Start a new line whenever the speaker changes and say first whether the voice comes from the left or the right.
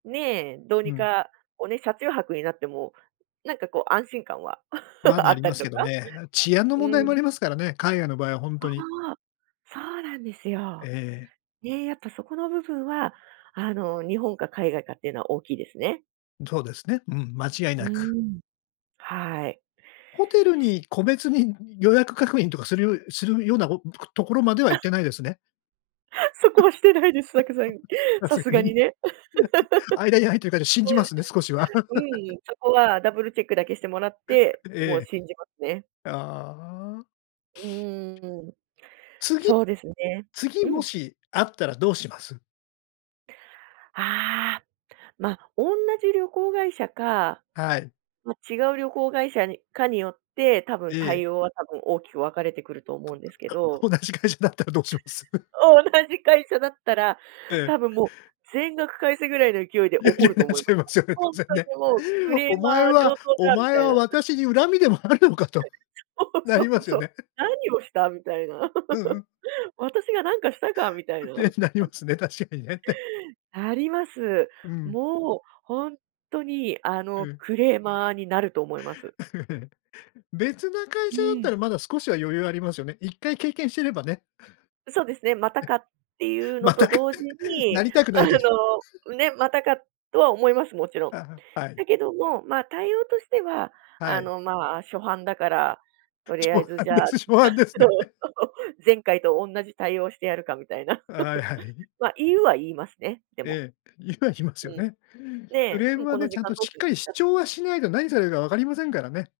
right: ね、どう
left: う
right: に
left: ん。
right: かおね、車中泊になっても、なんかこう安心感は
left: ま、
right: あ
left: な
right: っ
left: り
right: た
left: ま
right: り
left: す
right: と
left: け
right: か。
left: どね。あ、治安の
right: う
left: 問題も
right: ん。
left: ありますからね、海外の場合はほん
right: そ
left: とに。
right: う。そうなんです
left: え
right: よ。
left: え。
right: ね、やっぱそこの部分はあの日本か海外かってのは大きいですね。
left: そうですね、うん、間違い
right: う
left: なく。
right: ん、はい。
left: ホテル
right: です。
left: に個別に予約確認とかするよするようなこうぷく、ところまでは行ってない ですね？
right: そこはしてないです、さくざん
left: さ
right: さ
left: すが
right: すがに
left: に。
right: ね。
left: 間に入ってるかで信じますね、少しは。
right: うんう ん、そこはダブルチェックだけしてもらって、もう
left: え
right: 信じますね。
left: え。ああ。
right: うーん。
left: 次
right: そうですね。
left: 次
right: う
left: も
right: ん。
left: しあったらどうします？
right: ああ、ま、おんなじ旅行会社か、
left: はい。
right: ま、違う旅行会社にかによって、多
left: え
right: 分、
left: え。
right: 対応は多分、大きく分かれてくると思うんですけ ど
left: 同じ会社だったらどうしま す？
right: 同じ会社だったら、
left: ええ。
right: 多分もう全額返せぐらいの勢いで
left: 言う
right: 怒
left: よ
right: る
left: うな
right: と
left: っ
right: 思い
left: ちゃ
right: ま
left: い
right: す。
left: ますよね、
right: ほほ
left: 当
right: ん
left: 然
right: と
left: ね。
right: にもう、クレ
left: お
right: ー
left: 前
right: マー
left: は
right: 上等
left: お
right: だみ
left: 前
right: たい
left: は
right: な。
left: 私に恨みでもあるのかと、
right: そう
left: な
right: そ
left: り
right: う
left: ますよ
right: そう、
left: ね。
right: 何をしたみたいな。
left: うんうん。
right: 私が何かしたかみたい な。
left: て、なりま すね、確かにねって。
right: なります。
left: うん。
right: もうほんっとにあ
left: う
right: の、
left: ん。
right: クレーマーになると思います。
left: うん。別な会
right: う
left: 社だった
right: ん。
left: らまだ少しは余裕ありますよね。1回経験してればね。
right: そうですね、また
left: え、
right: かっていうの
left: ま
right: と
left: たか。
right: 同時
left: な
right: に、
left: りたくな
right: あの、
left: いけど。
right: うね、またかとは思います、もちろん。
left: はあ、はい。
right: だけども、ま、対応としては
left: は
right: あ
left: い。
right: の、まあ、初犯だから、とりあ
left: 初
right: えず
left: 犯
right: じ
left: で
right: ゃあ
left: す、初犯で す
right: そ
left: ね。
right: う そう、前回とおんなじ対応してやるかみたいな。
left: はいはい。
right: ま、言うは言いますね、でも。
left: ええ、言うは言いますよ
right: うん。
left: ね。ク
right: ね、
left: レー
right: 「う
left: ム
right: ん、
left: は
right: この
left: ね、ち
right: 時
left: ゃんと
right: 間どう
left: しっ
right: すん
left: か
right: で
left: り
right: す
left: 主
right: か？」
left: 張はしないと何されるか分かりませんからね。